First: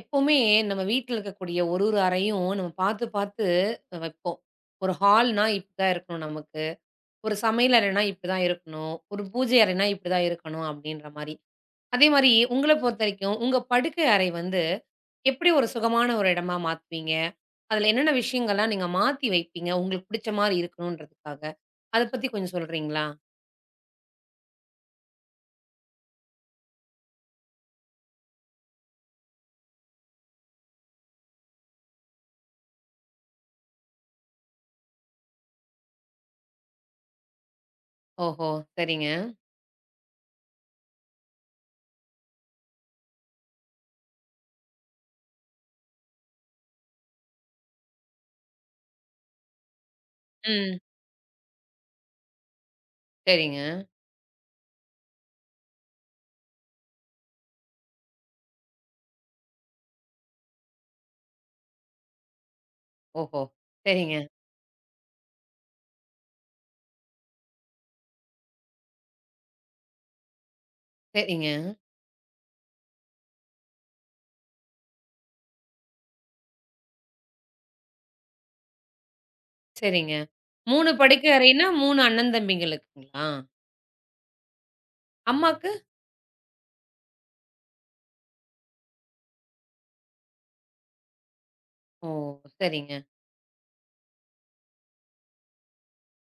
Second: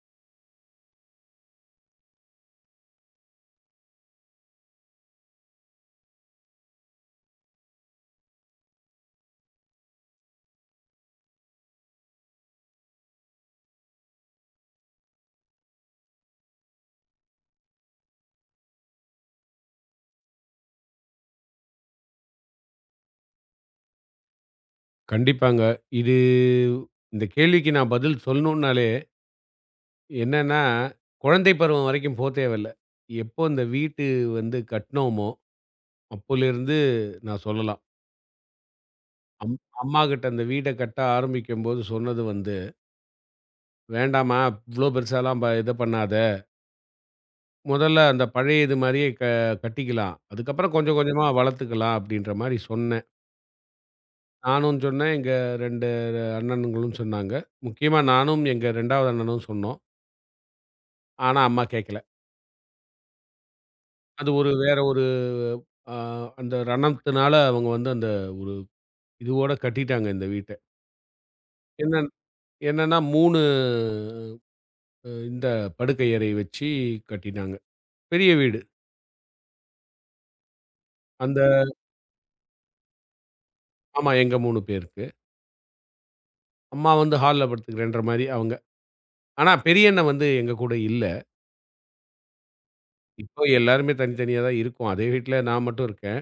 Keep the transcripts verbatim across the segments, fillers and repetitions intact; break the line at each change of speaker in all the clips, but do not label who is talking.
எப்பவுமே நம்ம வீட்ல இருக்கக்கூடிய ஒரு ஒரு அறையும் நம்ம பார்த்து பார்த்து வைப்போம். ஒரு ஹால்னா இப்படிதான் இருக்கணும் நமக்கு. ஒரு சமையல் அறைனா இப்படிதான் இருக்கணும். ஒரு பூஜை அறைனா இப்படிதான் இருக்கணும் அப்படின்ற மாரி. அதே மாரி உங்கள பொறுத்தவரைக்கும் உங்க படுக்கை அறை வந்து எப்படி ஒரு சுகமான ஒரு இடமா மாத்துவீங்க? அதுல என்னென்ன விஷயங்கள்லாம் நீங்க மாத்தி வைப்பீங்க? உங்களுக்கு பிடிச்ச மாரி இருக்கணுன்றதுக்காக. அத பத்தி கொஞ்சம் சொல்றீங்களா?
கண்டிப்பாங்க. இது இந்த கேள்விக்கு நான் பதில் சொல்லணும்னாலே, என்னன்னா குழந்தை பருவம் வரைக்கும் போ தேவையில்ல. எப்போ இந்த வீட்டு வந்து கட்னோமோ, அப்போலேருந்து நான் சொல்லலாம்.
ஓஹோ! சரிங்க.
அம் அம்மாகிட்ட அந்த வீட கட்ட ஆரம்பிக்கும்போது சொன்னது வந்து, "வேண்டாம்மா இவ்ளோ பெருசாலாம் ப இது பண்ணாத. முதல்ல அந்த பழைய இது மாரியே க கட்டிக்கலாம். அதுக்கப்புறம்
ம்.
கொஞ்சம் கொஞ்சமா வளர்த்துக்கலாம்." அப்படீன்ற மாரி சொன்னேன்.
சரிங்க.
நானும் சொன்னேன், எங்க ரெண்டு அண்ணனுங்களும் சொன்னாங்க. முக்கியமா நானும், எங்க இரண்டாவது அண்ணனும் சொன்னோம். ஆனா அம்மா கேட்கல.
ஓஹோ! சரிங்க,
அது ஒரு வேற ஒரு அ அந்த ரணத்தினால அவங்க வந்து அந்த ஒரு இதுவோட கட்டிட்டாங்க இந்த வீட்ட.
சரிங்க.
என்ன என்னன்னா மூணு அ இந்த படுக்கை அறை வச்சு கட்டினாங்க. பெரிய வீடு.
சரிங்க. மூன்று படுக்கை
அந்த
அறைன்னா மூன்று அண்ணன் தம்பிங்களுக்குங்களா?
ஆமா எங்க மூணு பேருக்கு.
அம்மாக்கு?
அம்மா வந்து ஹால்ல படுத்துக்கிறேன்ற மாரி அவங்க. ஆனா பெரிய அண்ணன் வந்து எங்க கூட இல்ல.
ஓ! சரிங்க,
இப்போ எல்லாருமே தனித்தனியா தான் இருக்கோம். அதே வீட்ல நான் மட்டும் இருக்கேன்.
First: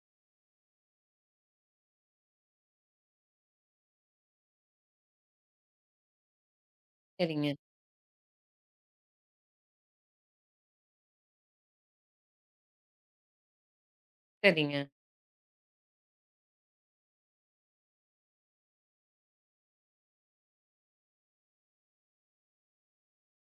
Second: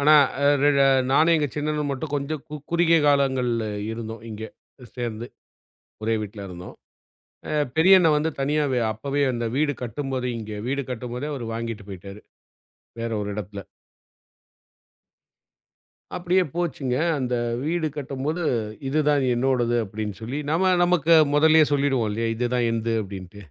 ஆனா அ ரெ நானும் எங்க சின்னண்ணனும் மட்டும் கொஞ்சம் கு குறுகிய காலங்கள் இருந்தோம் இங்க சேர்ந்து. ஒரே வீட்ல இருந்தோம்.
சரிங்க,
அ பெரிய அண்ணன் வந்து தனியா வே அப்பவே அந்த வீடு கட்டும்போதே இங்க வீடு கட்டும்போதே அவரு வாங்கிட்டு போயிட்டாரு. வேற ஒரு இடத்துல.
சரிங்க.
அப்படியே போச்சுங்க. அந்த வீடு கட்டும்போது, "இதுதான் என்னோடது" அப்படின்னு சொல்லி, நம்ம நமக்கு முதல்லயே சொல்லிடுவோம் இல்லையா? "இதுதான் என்து" அப்படின்ட்டு.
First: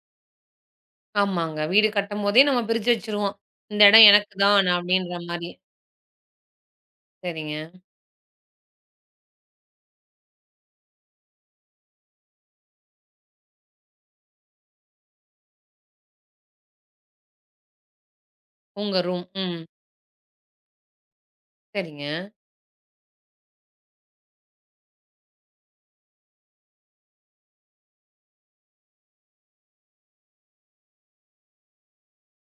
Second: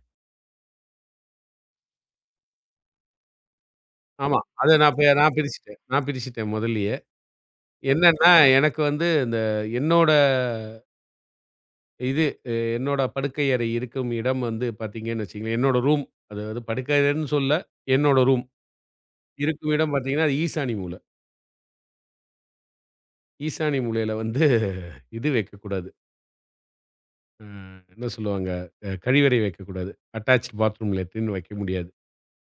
ஆமாங்க. வீடு கட்டும்போதே நம்ம பிரிச்சு வச்சுருவோம். இந்த இடம் எனக்கு
ஆமா.
தான்
அத நான் பே
அப்டின்ற
நான்
மாரி.
பிரிச்சுட்டேன். நான் பிரிச்சுட்டேன் முதல்லயே.
சரிங்க.
என்னன்னா, எனக்கு வந்து இந்த என்னோட இது அ என்னோட படுக்கை அறை இருக்கும் இடம் வந்து பார்த்தீங்கன்னு வச்சுக்கங்களேன், என்னோட ரூம். அதாவது படுக்கை அறைன்னு சொல்லல. என்னோட ரூம்.
உங்க ரூம். ம்.
இருக்கும் இடம் பார்த்தீங்கன்னா, அது ஈசானி மூல.
சரிங்க.
ஈசானி மூலையில வந்து இது வைக்கக்கூடாது. அ என்ன சொல்லுவாங்க? அ கழிவறை வைக்கக்கூடாது. அட்டாச்ட் பாத்ரூம் லெட்ரின் வைக்க முடியாது.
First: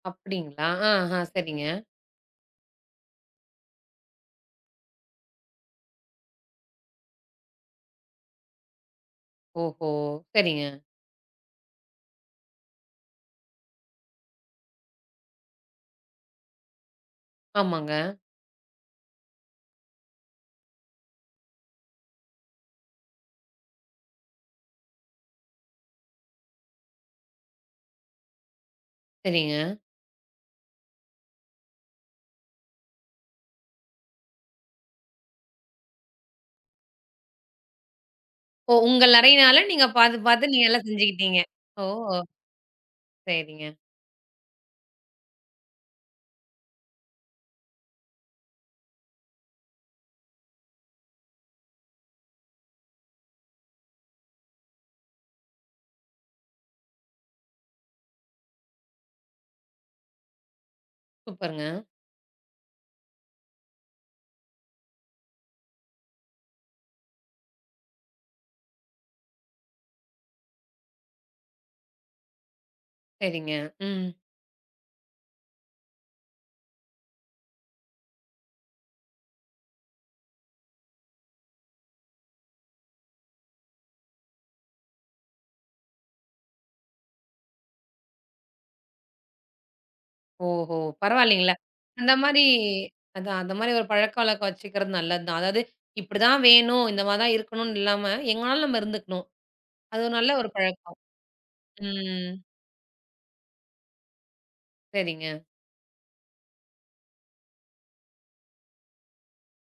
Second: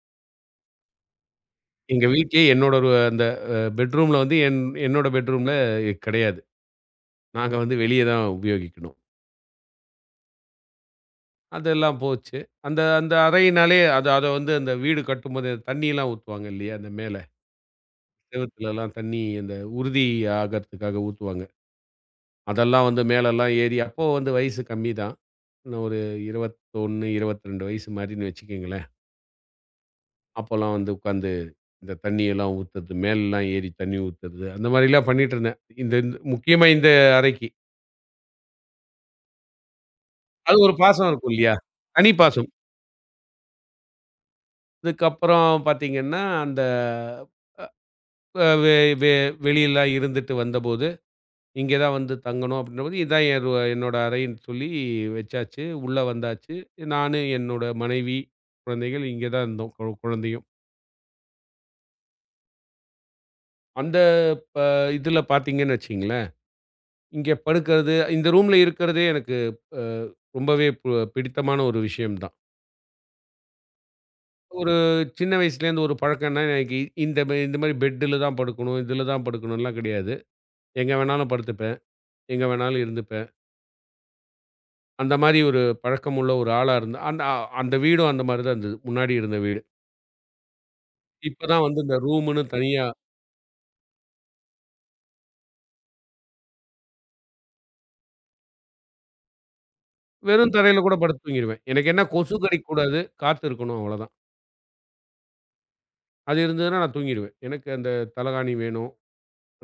அப்டிங்களா? ஆஹ. சரிங்க.
எங்க வீட்லயே என்னோட ஒரு அந்த அ பெட்ரூம்ல வந்து என் என்னோட பெட்ரூம்ல கிடையாது. நாங்க வந்து வெளிய தான் உபயோகிக்கணும்.
ஓஹோ! சரிங்க.
அதெல்லாம் போச்சு. அந்த அந்த அறையினாலே அது அத வந்து அந்த வீடு கட்டும்போது தண்ணியெல்லாம் ஊத்துவாங்க இல்லையா? அந்த மேல.
ஆமாங்க.
செவுத்துலலாம் தண்ணி அந்த உறுதி ஆகறதுக்காக ஊத்துவாங்க. அதெல்லாம் வந்து மேலலாம் ஏறி அப்போ வந்து வயசு கம்மி தான். நான் ஒரு இருபத்தி ஒன்று, இருபத்தி ரெண்டு வயசு மாரின்னு வச்சுக்கங்களேன்.
சரிங்க.
அப்போலாம் வந்து உட்காந்து, இந்த தண்ணியெல்லாம் ஊத்துறது, மேலலாம் ஏறி தண்ணி ஊத்துறது, அந்த மாரிலாம் பண்ணிட்டுருந்தேன். இந்த இந்த முக்கியமா இந்த அறைக்கு.
ஓ! உங்கள் அறையினால நீங்க பாத்து, பாத்து
அது
நீங்க
ஒரு
எல்லாம்
பாசம் இருக்கும்
செஞ்சுக்கிட்டீங்க.
இல்லையா?
ஓ!
தனி பாசம்.
சரிங்க.
இதுக்கப்புறம் பார்த்தீங்கன்னா, அந்த அ வெ வெ வெளியலாம் இருந்துட்டு வந்தபோது, இங்கே தான் வந்து தங்கணும் அப்படின்றபோது, இதான் என் ரு என்னோட அறைன்னு சொல்லி வச்சாச்சு. உள்ள வந்தாச்சு. நானு, என்னோட மனைவி, குழந்தைகள் இங்கே தான் இருந்தோம். கொ குழந்தையும்.
சூப்பருங்க.
அந்த ப இதில பார்த்தீங்கன்னு வச்சுங்களேன் இங்க படுக்கிறது, இந்த ரூம்ல இருக்கிறதே எனக்கு அ ரொம்பவே பு பிடித்தமான ஒரு விஷயம் தான்.
சரிங்க. ம்.
ஒரு சின்ன வயசுலேருந்து ஒரு பழக்கம்னா, எனக்கு இ- இந்த மே இந்த மாரி பெட்டுல தான் படுக்கணும், இதுல தான் படுக்கணும்லாம் கிடையாது. எங்க வேணாலும் படுத்துப்பேன், எங்க வேணாலும் இருந்துப்பேன். அந்த மாரி ஒரு பழக்கம் உள்ள ஒரு ஆளா இருந்தேன். அந்த அ அந்த வீடும் அந்த மாரி தான் இருந்தது, முன்னாடி இருந்த வீடு.
ஓஹோ!
இப்ப
பரவாயில்லைங்களே!
தான் வந்து இந்த
அந்த மாரி
ரூமுன்னு தனியா
அதான் அந்த மாரி ஒரு பழக்கவழக்கம் வச்சுக்கிறது நல்லது தான். அதாவது இப்படிதான் வேணும், இந்த மாரி தான் இருக்கணும்னு இல்லாம, எங்கனாலும் நம்ம இருந்துக்கணும். அது ஒரு நல்ல ஒரு
வெறும் தரையில கூட
பழக்கம்.
படுத்து தூங்கிருவேன். எனக்கு என்ன
ம்.
கொசு கடிக்கக்கூடாது, காத்து இருக்கணும் அவ்வளோதான்.
சரிங்க.
அது இருந்ததுன்னா நான் தூங்கிருவேன். எனக்கு அந்த தலகாணி வேணும்.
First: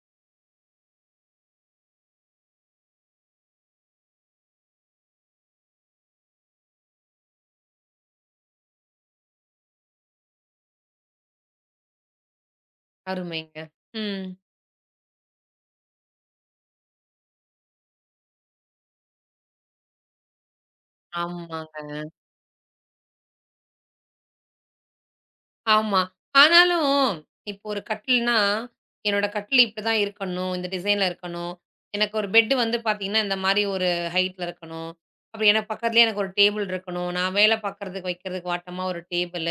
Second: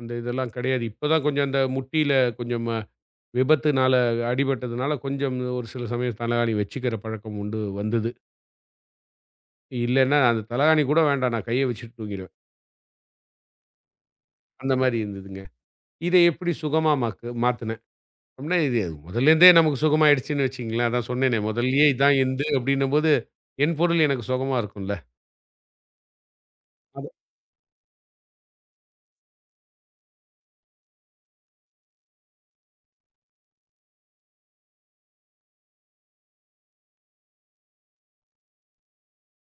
அந்த இதெல்லாம் கிடையாது. இப்ப தான் கொஞ்சம் அந்த முட்டியில கொஞ்சம் அ விபத்துனால அடிபட்டதுனால கொஞ்சம் ஒரு சில சமயம் தலகாணி வச்சுக்கிற பழக்கம் உண்டு வந்தது. இல்லன்னா அந்த தலகாணி கூட வேண்டாம். நான் கைய வச்சுட்டு தூங்கிருவேன்.
அருமைங்க. ம்.
அந்த மாரி இருந்ததுங்க. இத எப்படி சுகமா மாக்கு மாத்துனேன் அப்படின்னா, இது முதல்லேருந்தே நமக்கு சுகமாயிடுச்சுன்னு வச்சுக்கங்களேன். அதான் சொன்னேனே
ஆமாங்க.
முதல்லயே இதான் எந்து அப்படின்னும்போது, என் பொருள் எனக்கு சுகமா இருக்கும்ல.
ஆமா.
அது
ஆனாலும், இப்போ ஒரு கட்டில்னா, என்னோட கட்டில் இப்படிதான் இருக்கணும். இந்த டிசைன்ல இருக்கணும். எனக்கு ஒரு பெட் வந்து பார்த்தீங்கன்னா, இந்த மாரி ஒரு ஹைட்ல இருக்கணும். அப்படி எனக்கு பக்கத்துலயே எனக்கு ஒரு டேபிள் இருக்கணும். நான் வேல பார்க்கறதுக்கு வைக்கிறதுக்கு வாட்டமா ஒரு டேபிள்.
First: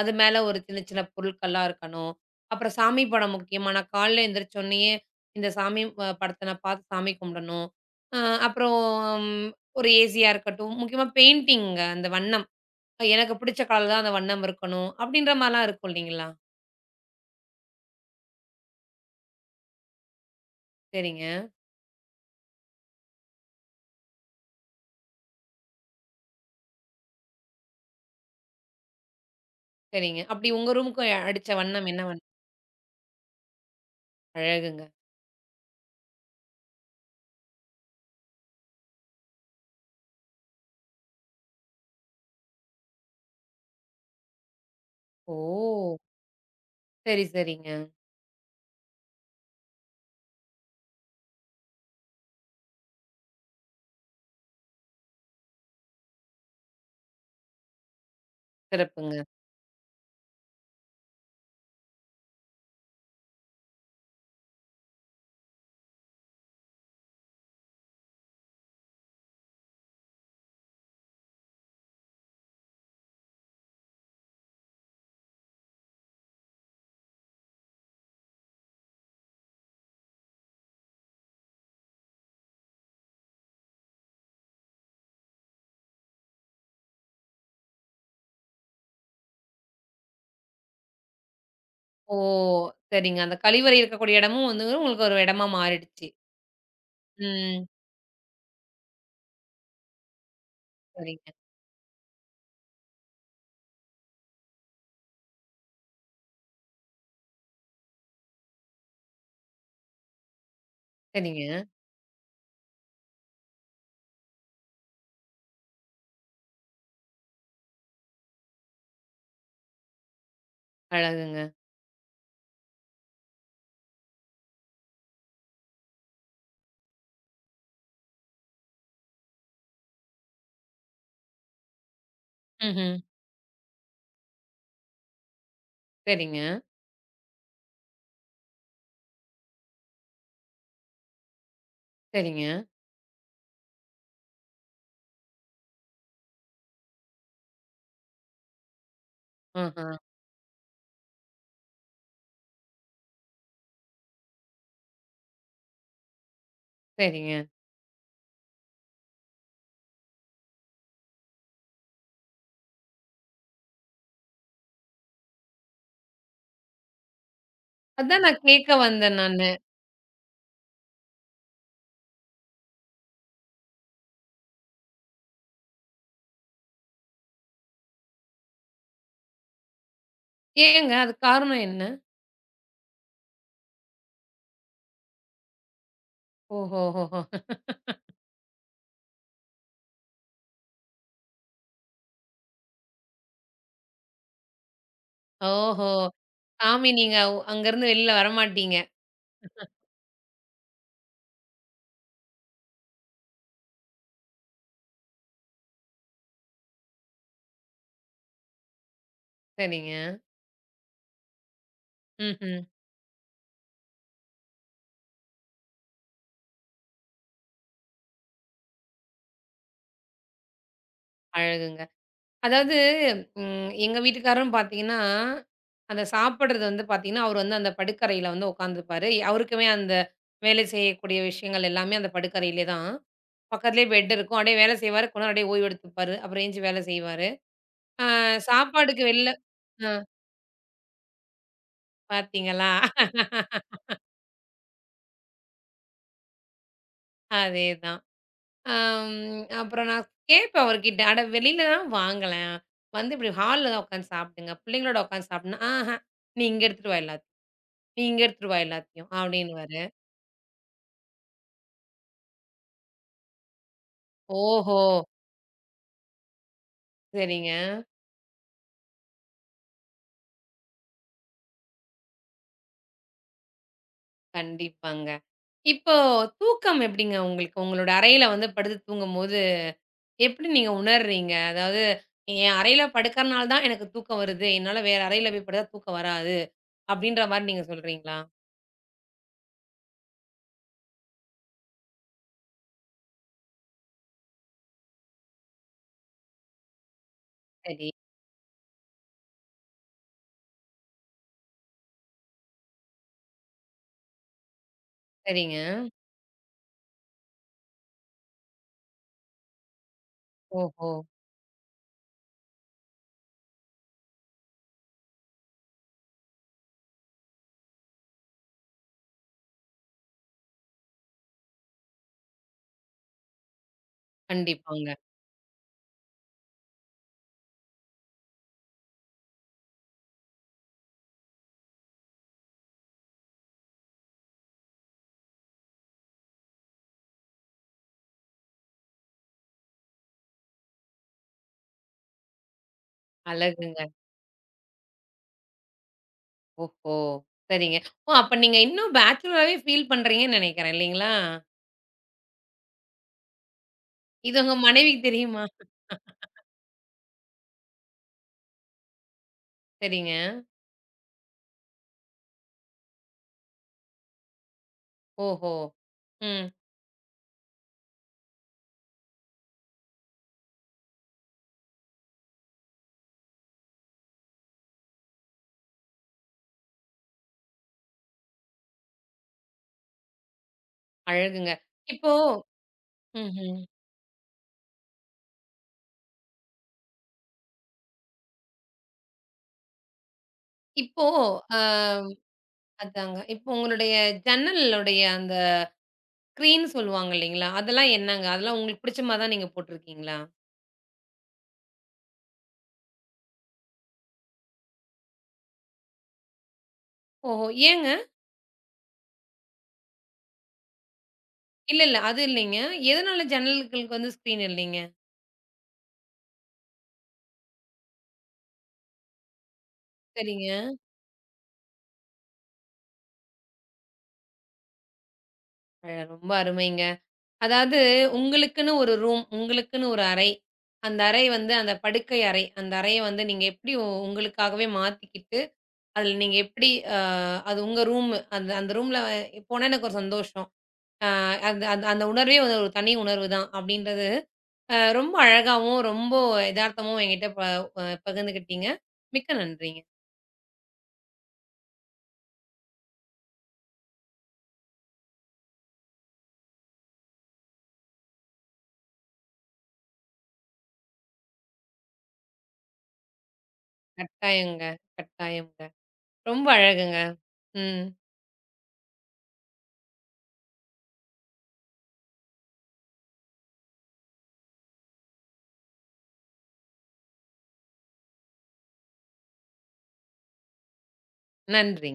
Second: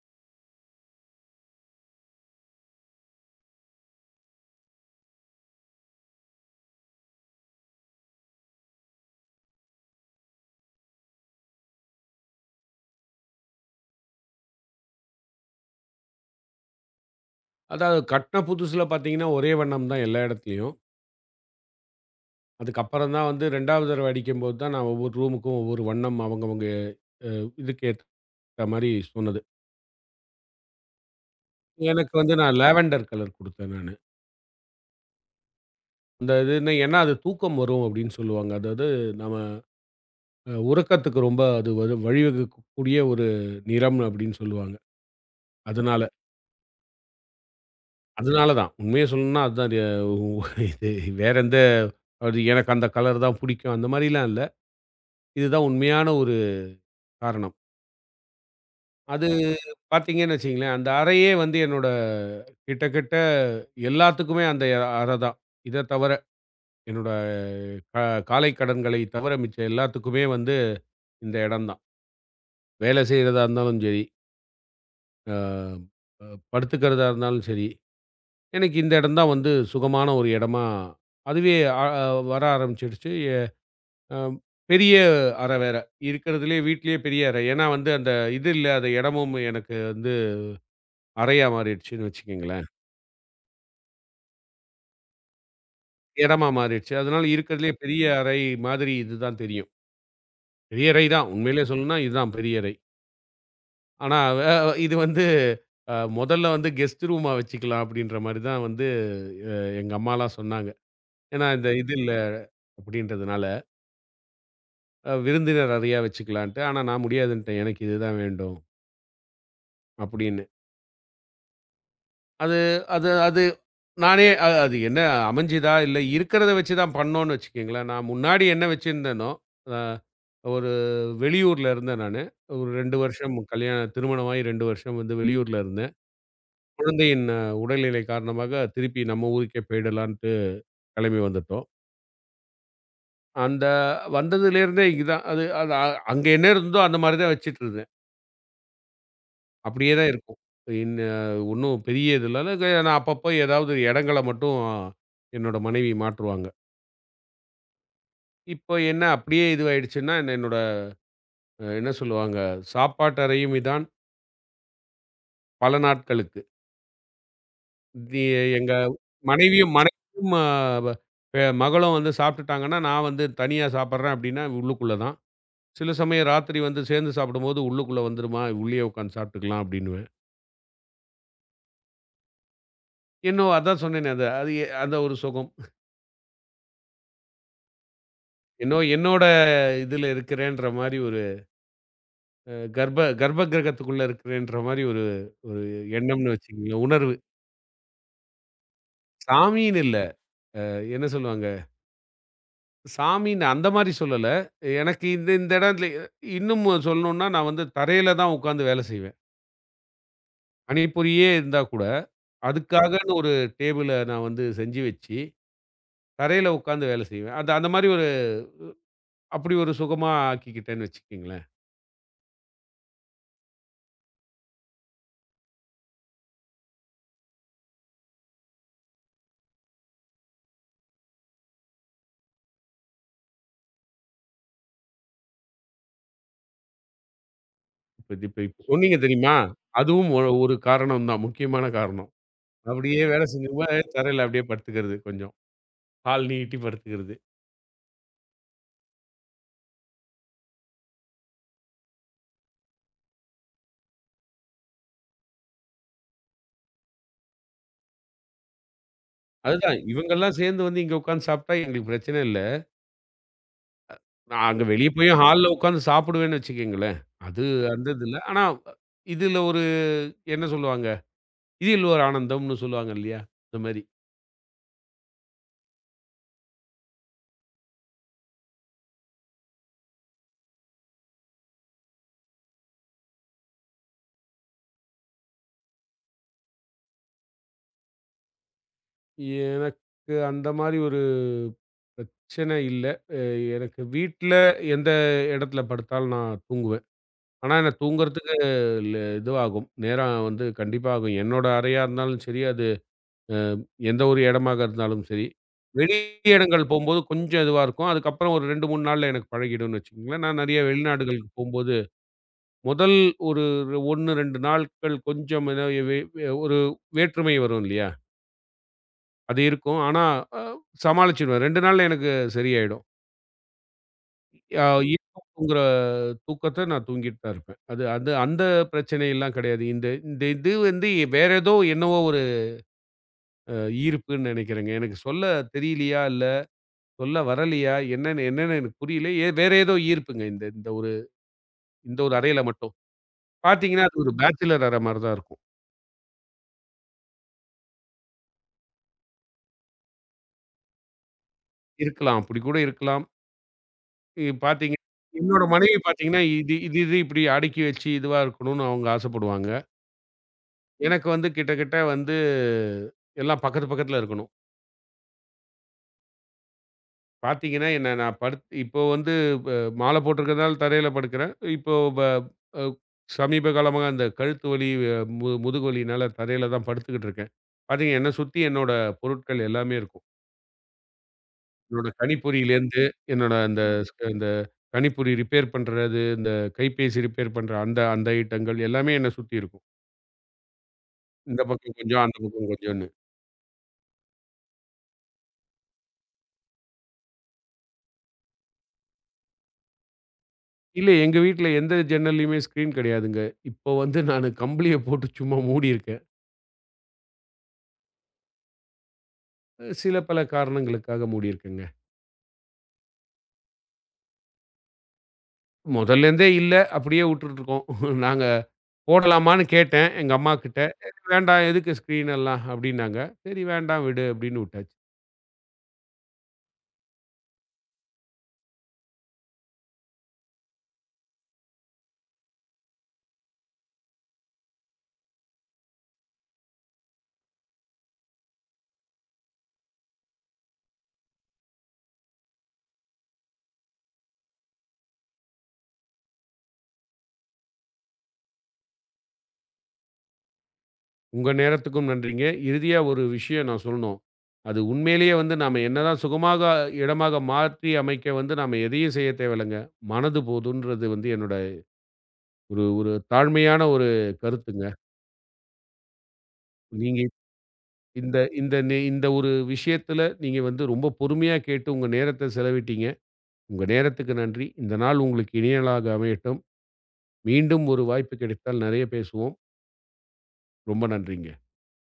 அது மேல ஒரு சின்ன சின்ன பொருட்கள்லாம் இருக்கணும். அப்புறம் சாமி படம் முக்கியமா. நான் காலைல எந்திரிச்ச உடனேயே இந்த சாமி அ படத்த நான் பார்த்து சாமி கும்பிடணும். அ அப்புறம் ஒரு ஏசியா இருக்கட்டும். முக்கியமா பெயிண்டிங் அந்த வண்ணம். எனக்கு பிடிச்ச கலர்ல தான் அந்த வண்ணம் இருக்கணும். அப்படின்ற மாரிலாம் இருக்கும் இல்லைங்களா?
அதாவது கட்ன புதுசுல பார்த்தீங்கன்னா, ஒரே வண்ணம் தான் எல்லா இடத்துலயும்.
சரிங்க,
அதுக்கப்புறம் தான் வந்து இரண்டாவது தடவ அடிக்கும்போது தான் நான் ஒவ்வொரு ரூமுக்கும் ஒவ்வொரு வண்ணம் அவங்கவங்க அ இதுக்கேத்த ற மாரி சொன்னது.
சரிங்க. அப்படி உங்க ரூமுக்கு அடிச்ச வண்ணம் என்ன
எனக்கு
வண்ணம்?
வந்து நான் லாவெண்டர் கலர் குடுத்தேன் நானு.
அழகுங்க.
அந்த இதுன்னு ஏன்னா அது தூக்கம் வரும் அப்படின்னு சொல்லுவாங்க. அதாவது நம்ம அ உறக்கத்துக்கு ரொம்ப அது வரு வழிவகுக்கக்கூடிய ஒரு நிறம் அப்படின்னு சொல்லுவாங்க.
ஓ!
அதனால
சரி, சரிங்க.
அதனால தான். உண்மைய சொல்லணும்னா அதுதான் ரிய உ இது வேற எந்த அது எனக்கு அந்த கலர் தான் புடிக்கும். அந்த மாரிலாம் இல்ல. இதுதான் உண்மையான ஒரு காரணம்.
சிறப்புங்க.
அது பார்த்தீங்கன்னு வச்சுக்கங்களேன், அந்த அறையே வந்து என்னோட கிட்டத்தட்ட எல்லாத்துக்குமே அந்த அறை தான். இத தவர. என்னோட அ காலை கடன்களை தவிர மிச்ச எல்லாத்துக்குமே வந்து இந்த இடம் தான். வேலை செய்றதா இருந்தாலும் சரி, அ அ படுத்துக்கிறதா இருந்தாலும் சரி, எனக்கு இந்த இடம் தான் வந்து சுகமான ஒரு இடமா அதுவே அ அ வர ஆரம்பிச்சுடுச்சு. எ அம் பெரிய அறை வேற. இருக்கிறதுலயே வீட்லயே பெரிய அறை. ஏன்னா வந்து அந்த இது இல்ல, அந்த இடமும் எனக்கு வந்து அறையா மாறிடுச்சுன்னு
ஓ!
வச்சுக்கங்களேன்.
சரிங்க. அந்த கழிவறை இருக்கக்கூடிய இடமும் வந்து உங்களுக்கு ஒரு இடமா மாறிடுச்சு.
இடமா மாறிடுச்சு. அதனால
ம்.
இருக்கிறதுலயே பெரிய அறை மாதிரி இது தான் தெரியும். பெரிய அறை தான்.
சரிங்க,
உண்மையிலே சொல்லணும்னா இதுதான் பெரிய அறை. ஆனா, அவ இது வந்து அ முதல்ல வந்து கெஸ்ட் ரூமா வச்சுக்கலாம் அப்படின்ற மாரி தான் வந்து அ எங்க அம்மாலாம் சொன்னாங்க. ஏன்னா,
சரிங்க.
இந்த இது இல்ல அப்படின்றதுனால, அ விருந்தினர் அறையா வச்சுக்கலான்ட்டு. ஆனா, நான் முடியாதுன்ட்டேன். எனக்கு இதுதான் வேண்டும் அப்படின்னு.
அழகுங்க.
அது அது அது நானே அ அது என்ன அமைஞ்சுதா, இல்ல இருக்கிறத வச்சு தான் பண்ணோம்னு வச்சுக்கங்களேன். நான் முன்னாடி என்ன வச்சிருந்தேனோ, அ ஒரு வெளியூர்ல இருந்தேன் நானு. ஒரு
ம்ஹ்ம்.
இரண்டு வருஷம் கல்யாணம் திருமணமாகி இரண்டு வருஷம் வந்து வெளியூர்ல இருந்தேன்.
சரிங்க,
குழந்தையின் அ உடல்நிலை காரணமாக திருப்பி நம்ம ஊருக்கே போயிடலான்ட்டு கிளம்பி வந்துட்டோம்.
சரிங்க.
அந்த வந்ததுலேருந்தே இதுதான். அது அது அ அங்க என்ன இருந்ததோ அந்த மாரி தான் வச்சுட்டுருந்தேன்.
ஆஹா.
அப்படியே தான் இருக்கும். என்ன ஒண்ணும் பெரிய இது இல்ல. நான் அப்பப்போ ஏதாவது இடங்கள மட்டும் என்னோட மனைவி மாற்றுவாங்க.
சரிங்க.
இப்போ என்ன அப்படியே இதுவாயிடுச்சுன்னா, என்ன என்னோட அஹ், என்ன சொல்லுவாங்க, சாப்பாட்டறையும் இதான் பல நாட்களுக்கு. தி
அதான் நான்
எங்க
கேட்க வந்தேன் நானு.
மனைவியும் மனைவியும் அ வ பெ- மகளும் வந்து சாப்பிட்டுட்டாங்கன்னா, நான் வந்து தனியா சாப்பிடுறேன் அப்படின்னா உள்ளுக்குள்ள தான். சில சமயம் ராத்திரி வந்து சேர்ந்து சாப்பிடும்போது, உள்ளுக்குள்ள வந்துருமா, உள்ளேயே உட்காந்து சாப்பிட்டுக்கலாம் அப்படின்னுவேன்.
ஏங்க அது காரணம் என்ன?
என்னோ அதான் சொன்னேனே அது அது எ- அந்த ஒரு சுகம்.
ஓஹோஹோஹோ!
என்னோ என்னோட இதுல இருக்கிறேன்ற மாரி ஒரு அ கர்ப்ப கர்ப்ப கிரகத்துக்குள்ள இருக்கிறேன்ற மாரி ஒரு
ஓஹோ!
ஒரு
ஓஹோ
எண்ணம்னு வச்சுக்கங்களேன்.
சாமி
உணர்வு.
நீங்க அங்க இருந்து வெளில வரமாட்டீங்க.
சாமின்னு இல்ல. என்ன சொல்லுவாங்க, சாமின்னு அந்த மாரி சொல்லல. எனக்கு இந்த இந்த இடத்துல இன்னும் சொல்லணும்னா, நான் வந்து தரையில தான் உட்காந்து வேலை செய்வேன்.
சரிங்க.
பணிபுரியே இருந்தா கூட,
ம்ஹ்ம்.
அதுக்காகன்னு ஒரு டேபிள நான் வந்து செஞ்சு வச்சு தரையில உட்கார்ந்து வேலை செய்வேன். அது அந்த மாரி ஒரு அப்படி ஒரு சுகமா ஆக்கிக்கிட்டேன்னு வச்சுக்கங்களேன்.
அழகுங்க. அதாவது ம், எங்க வீட்டுக்காரரும் பார்த்தீங்கன்னா, அந்த சாப்பிடுறது வந்து பார்த்தீங்கன்னா, அவரு வந்து அந்த படுக்கறையில வந்து உட்காந்துப்பாரு. அவருக்குமே அந்த வேலை செய்யக்கூடிய விஷயங்கள் எல்லாமே அந்த படுக்கறையிலே தான். பக்கத்திலேயே பெட் இருக்கும். அப்படியே வேலை செய்வாரு. கொஞ்ச நேரம் அப்படியே ஓய்வு எடுத்துப்பாரு. அப்புறம் எந்திச்சு வேலை செய்வாரு. அ
இப்ப இது இப்ப இப்ப சொன்னீங்க
சாப்பாடுக்கு வெளில
தெரியுமா?
அ
அதுவும் ஒரு ஒரு காரணம் தான். முக்கியமான காரணம்.
பார்த்தீங்களா?
அப்படியே வேலை செஞ்சுக்கும்போது தரையில அப்படியே படுத்துக்கிறது கொஞ்சம். கால் நீட்டி படுத்துக்கிறது.
அதேதான். அம் அப்புறம் நான் கேட்பேன் அவர்கிட்ட, "அட வெளிலலாம் வாங்களேன். வந்து இப்படி ஹால்ல தான் உட்காந்து சாப்பிடுங்க. பிள்ளைங்களோட உட்காந்து சாப்பிடணும்." "ஆஹ நீ இங்க எடுத்துட்டு வா எல்லாத்தையும்." நீங்க எடுத்துட்டு வா எல்லாத்தையும்
அதுதான்
அப்படின்னுவாரு.
இவங்கலாம் சேர்ந்து வந்து இங்க உட்கார்ந்து சாப்பிட்டா எங்களுக்கு பிரச்சனை இல்ல. நான் அங்க
ஓஹோ!
வெளிய போய் ஹால்ல உட்கார்ந்து சாப்பிடுவேன்னு வச்சுக்கங்களேன். அது
சரிங்க.
அந்த இதுல. ஆனா, இதுல ஒரு என்ன சொல்லுவாங்க? இதில் ஒரு ஆனந்தம்னு சொல்லுவாங்க இல்லையா? அந்த மாரி.
கண்டிப்பாங்க. இப்போ தூக்கம் எப்படிங்க உங்களுக்கு? உங்களோட அறையில வந்து படுத்து தூங்கும்போது, எப்படி நீங்க உணர்றீங்க? அதாவது, "என் அறையில படுக்கறனால தான் எனக்கு தூக்கம் வருது. என்னால வேற அறையில போய் படுத்தா தூக்கம் வராது." அப்படின்ற மாரி நீங்க சொல்றீங்களா?
எனக்கு அந்த மாரி ஒரு பிரச்சனை இல்ல. அ எனக்கு வீட்ல எந்த இடத்துல படுத்தாலும் நான் தூங்குவேன். ஆனா, என்ன
சரி.
தூங்குறதுக்கு ல இதுவாகும். நேரம் வந்து கண்டிப்பா ஆகும். என்னோட அறையா இருந்தாலும் சரி, அது அ எந்த ஒரு இடமாக இருந்தாலும் சரி.
சரிங்க.
வெளி இடங்கள் போம்போது கொஞ்சம் இதுவா இருக்கும். அதுக்கப்புறம் ஒரு ரெண்டு, மூணு நாள்ல எனக்கு பழகிடும்னு வச்சுக்கோங்களேன். நான் நெறைய
ஓஹோ!
வெளிநாடுகளுக்கு போம்போது, முதல் ஒரு 1, இரண்டு நாட்கள் கொஞ்சம் ஏதோ வெ வெ ஒரு வேற்றுமை வரும் இல்லையா? அது இருக்கும். ஆனா, அ சமாளிச்சுருவேன். ரெண்டு நாள்ல எனக்கு சரியாயிடும். அ
கண்டிப்பாங்க.
இரவு தூங்குற தூக்கத்த நான் தூங்கிட்டு தான் இருப்பேன். அது அது அந்த பிரச்சனைலாம் கிடையாது. இந்த இந்த இது வந்து வேற ஏதோ என்னவோ ஒரு அ ஈர்ப்புன்னு நெனைக்கிறேங்க. எனக்கு சொல்ல தெரியலையா? இல்ல சொல்ல வரலையா? என்னன்னு என்னன்னு எனக்கு புரியல. ஏ வேற ஏதோ ஈர்ப்புங்க இந்த இந்த ஒரு இந்த ஒரு அறையில மட்டும்.
அழகுங்க.
பார்த்தீங்கன்னா, அது ஒரு பேச்சுலர் அறை மாரி தான் இருக்கும்.
ஓஹோ! சரிங்க. ஓ! அப்ப நீங்க இன்னும் பேச்சுலராவே ஃபீல் பண்றீங்கன்னு நெனைக்கிறேன் இல்லைங்களா?
இருக்கலாம். அப்படி கூட இருக்கலாம். இ
இது உங்க
பார்த்தீங்க
மனைவிக்கு தெரியுமா?
என்னோட மனைவி பார்த்தீங்கன்னா, இது இது இது இப்படி அடுக்கி வச்சு இதுவா இருக்கணும்னு அவங்க ஆசைப்படுவாங்க.
சரிங்க.
எனக்கு வந்து கிட்டத்தட்ட வந்து எல்லாம் பக்கத்து பக்கத்துல இருக்கணும்.
ஓஹோ! ம்.
பார்த்தீங்கன்னா, என்ன நான் படுத் இப்போ வந்து ப மாலை போட்டிருக்கிறதுனால தரையில படுக்கிறேன். இப்போ ப அ சமீப காலமா அந்த கழுத்து வலி, அஹ், மு முதுகு வலியினால தரையில தான் படுத்துக்கிட்டு இருக்கேன். பார்த்தீங்கன்னா, என்ன சுத்தி என்னோட பொருட்கள் எல்லாமே இருக்கும்.
அழகுங்க.
என்னோட
இப்போ
கணிப்பொறியிலேருந்து, என்னோட
ம்ஹ்ம்.
அந்த ஸ்க இந்த கணிப்பொறி ரிப்பேர் பண்றது, இந்த கைபேசி ரிப்பேர் பண்ற அந்த அந்த ஐட்டங்கள் எல்லாமே என்ன சுத்தி இருக்கும்.
இப்போ
இந்த
அ
பக்கம் கொஞ்சம், அந்த பக்கம் கொஞ்சம்னு.
அதாங்க. இப்போ உங்களுடைய ஜன்னலுடைய அந்த ஸ்க்ரீன் சொல்லுவாங்க இல்லைங்களா? அதெல்லாம் என்னங்க? அதெல்லாம் உங்களுக்கு பிடிச்ச மாரி தான் நீங்க போட்டுருக்கீங்களா?
இல்ல எங்க வீட்ல எந்த ஜன்னல்லையுமே ஸ்க்ரீன் கிடையாதுங்க. இப்போ வந்து நானு கம்பளிய போட்டு சும்மா மூடியிருக்கேன்.
ஓஹோ! ஏங்க?
சில பல காரணங்களுக்காக மூடியிருக்கேங்க.
இல்ல, இல்ல. அது இல்லைங்க. எதனால ஜன்னல்களுக்கு வந்து ஸ்க்ரீன் இல்லைங்க?
முதல்லேருந்தே இல்ல, அப்படியே உட்டுட்டுருக்கோம். நாங்க போடலாமான்னு கேட்டேன் எங்க
சரிங்க.
அம்மாகிட்ட. "வேண்டாம் எதுக்கு ஸ்க்ரீன் எல்லாம்" அப்படின்னாங்க. சரி வேண்டாம் விடு அப்படின்னு உட்டாச்சு.
அ ரொம்ப அருமைங்க. அதாவது உங்களுக்குன்னு ஒரு ரூம், உங்களுக்குன்னு ஒரு அறை. அந்த அறை வந்து அந்த படுக்கை அறை. அந்த அறைய வந்து நீங்க எப்படி உ- உங்களுக்காகவே மாத்திக்கிட்டு, அதுல நீங்க எப்படி அ அது உங்க ரூமு. அந்த அந்த ரூம்ல போனா எனக்கு ஒரு சந்தோஷம். அ அந்த அந்த அந்த உணர்வே வந்து ஒரு தனி உணர்வு தான் அப்படின்றது, அ ரொம்ப அழகாவும், ரொம்ப எதார்த்தமும் என்கிட்ட ப அ பகிர்ந்துக்கிட்டீங்க. மிக்க நன்றிங்க.
உங்க நேரத்துக்கும் நன்றிங்க. இறுதியா ஒரு விஷயம் நான் சொல்லணும். அது உண்மையிலேயே வந்து நாம என்னதான் சுகமாக இடமாக மாற்றி அமைக்க வந்து நாம எதையும் செய்ய தேவையில்லங்க. மனது போதுன்றது வந்து என்னோட ஒரு ஒரு தாழ்மையான ஒரு
கட்டாயங்க,
கருத்துங்க.
கட்டாயம்ங்க. ரொம்ப அழகுங்க.
நீங்க
ம்.
இந்த இந்த நே இந்த ஒரு விஷயத்துல நீங்க வந்து ரொம்ப பொறுமையா கேட்டு உங்க நேரத்த செலவிட்டீங்க. உங்க நேரத்துக்கு நன்றி. இந்த நாள் உங்களுக்கு இனிய நாளாக அமையட்டும். மீண்டும் ஒரு வாய்ப்பு கிடைத்தால் நெறைய பேசுவோம். ரொம்ப நன்றிங்க.
நன்றிங்க.